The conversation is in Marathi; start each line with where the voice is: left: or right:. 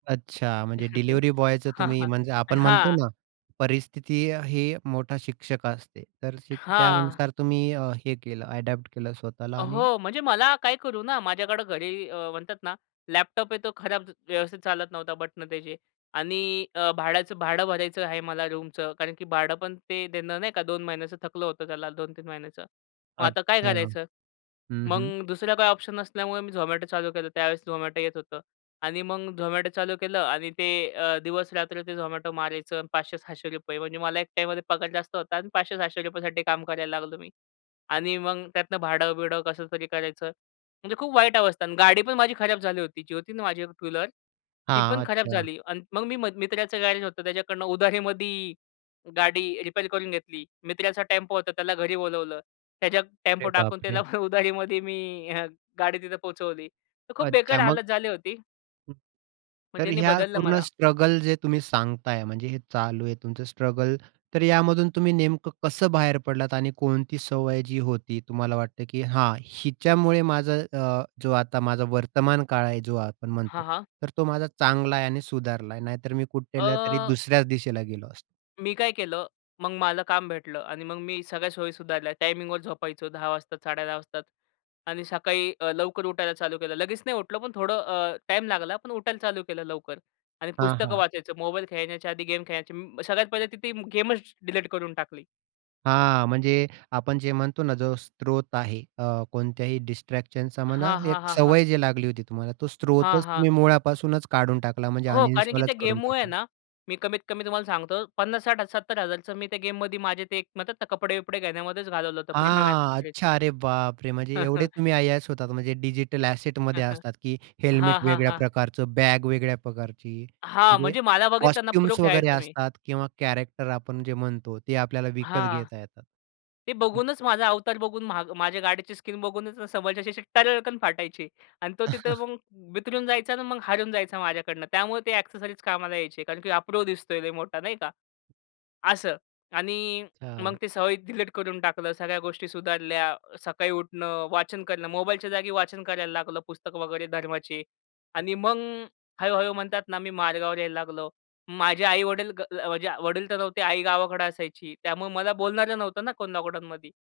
right: अच्छा. म्हणजे डिलिव्हरी बॉयचं
left: हां.
right: तुम्ही
left: हां.
right: म्हणजे आपण म्हणतो
left: हां.
right: ना परिस्थिती ही मोठा शिक्षक असते. तर
left: हां.
right: त्यानुसार तुम्ही हे केलं अडॉप्ट केलं स्वतःला आणि
left: हो. म्हणजे मला काय करू ना माझ्याकडं घरी म्हणतात ना लॅपटॉप आहे तो खराब व्यवस्थित चालत नव्हता बटनं त्याची. आणि अ, भाड्याचं भाडं भरायचं आहे मला रूमचं कारण की भाडं पण ते देणं नाही का 2 महिन्याचं थकलं होतं त्याला 2-3 महिन्याचं. मग आता काय
right: अच्छा.
left: करायचं.
right: हं,
left: मग
right: हं.
left: दुसरा काही ऑप्शन नसल्यामुळे मी झोमॅटो चालू केलं. त्यावेळेस झोमॅटो येत होतं आणि मग झोमॅटो चालू केलं आणि ते अ, दिवस-रात्री ते झोमॅटो मारायचं आणि ₹500-600 म्हणजे मला एक टाईममध्ये पगार जास्त होता आणि ₹500-600 साठी काम करायला लागलो मी. आणि मग त्यातनं भाडं-बिडं कसं तरी करायचं. म्हणजे खूप वाईट अवस्था. आणि गाडी पण माझी खराब झाली होती. जी होती ना माझ्याकड एक टू व्हीलर ती पण
right: हां.
left: खराब
right: अच्छा.
left: झाली आणि मग मी मित्राचं गॅरेज होतं त्याच्याकडनं उधारीमध्ये गाडी रिपेअर करून घेतली. मित्राचा टेम्पो होता त्याला घरी बोलावलं. त्याच्या
right: अरे
left: टेम्पो टाकून त्याला
right: बापरे!
left: उधारीमध्ये मी गाडी तिथं पोहोचवली. तर खूप बेकार
right: अच्छा मग
left: हालत झाली होती.
right: हं.
left: मग
right: तर
left: त्यानी
right: ह्या
left: बदललं
right: पूर्ण
left: मला.
right: स्ट्रगल जे तुम्ही सांगताय म्हणजे हे चालू आहे तुमचं स्ट्रगल, तर यामधून तुम्ही नेमकं कसं बाहेर पडलात? आणि कोणती सवय जी होती तुम्हाला वाटतं की हां, हिच्यामुळे माझं अ, जो आता माझा वर्तमानकाळ आहे जो आपण म्हणतो,
left: हां, हां.
right: तर तो माझा चांगला आहे आणि सुधारला आहे. नाहीतर मी कुठल्यातरी
left: अ
right: दुसऱ्याच दिशेला गेलो असतो.
left: मी काय केलं, मग मला काम भेटलं आणि मग मी सगळ्या सोयी सुधारल्या. टायमिंगवर झोपायचो 10 वाजता, 10:30 वाजतात आणि सकाळी अ, लवकर उठायला चालू केलं. लगेच नाही उठलो, पण थोडं टाईम लागला पण उठायला चालू केलं लवकर आणि
right: हां,
left: पुस्तकं
right: हां.
left: वाचायचं. मोबाईल खेळण्याच्या आधी गेम खेळण्याचे, सगळ्यात पहिले तिथं गेमच डिलीट करून टाकली.
right: हां, म्हणजे आपण जे म्हणतो ना जो स्रोत आहे अ, कोणत्याही डिस्ट्रॅक्शनचा म्हणा,
left: हां,
right: एक
left: हां, हां, हां.
right: सवय जी लागली होती तुम्हाला, तो
left: हां,
right: स्रोतच
left: हां.
right: तुम्ही मुळापासूनच काढून टाकला, म्हणजे
left: हो. कारण की त्या
right: अनइन्स्टॉलच करून
left: गेममुळे आहे
right: टाकला.
left: ना मी कमीत कमी तुम्हाला सांगतो ₹50,000-60,000-70,000चं मी त्या गेममध्ये माझे ते कपडे-बिपडे घेण्यामध्येच घालवलं होतं प्रीमियम
right: हां.
left: एक्सेसरीज.
right: अच्छा, अरे बापरे! म्हणजे एवढे तुम्ही अय्याश होतात म्हणजे डिजिटल असेटमध्ये असतात की हेल्मेट
left: हां, हां,
right: वेगळ्या
left: हां.
right: प्रकारचं, बॅग वेगळ्या प्रकारची.
left: हां.
right: म्हणजे
left: म्हणजे मला बघितलं ना प्रो
right: कॉस्ट्यूम्स वगैरे
left: खेळायचो मी.
right: असतात किंवा कॅरेक्टर आपण जे म्हणतो ते आपल्याला विकत
left: हां.
right: घेता येतात.
left: ते बघूनच, माझा अवतार बघून, मा माझ्या गाडीची स्किन बघूनच समोरच्याची टरकन फाटायची. आणि तो तिथे मग बिथरून जायचा आणि मग हरून जायचा माझ्याकडनं, त्यामुळे ते एक्सेसरीज कामाला यायचे कारण की "हा प्रो दिसतोय लय मोठा," नाही का? असं आणि मग
right: [unintelligible]
left: ते सवयी डिलीट करून टाकलं, सगळ्या गोष्टी सुधारल्या. सकाळी उठणं, वाचन करणं, मोबाईलच्या जागी वाचन करायला लागलो, पुस्तकं वगैरे धर्माची. आणि मग हळू-हळू म्हणतात ना, मी मार्गावर यायला लागलो. माझे आई-वडील, अ, माझे वडील तर नव्हते, आई गावाकडे असायची. त्यामुळे मला बोलणारं नव्हतं ना कोण लॉकडाऊनमध्ये.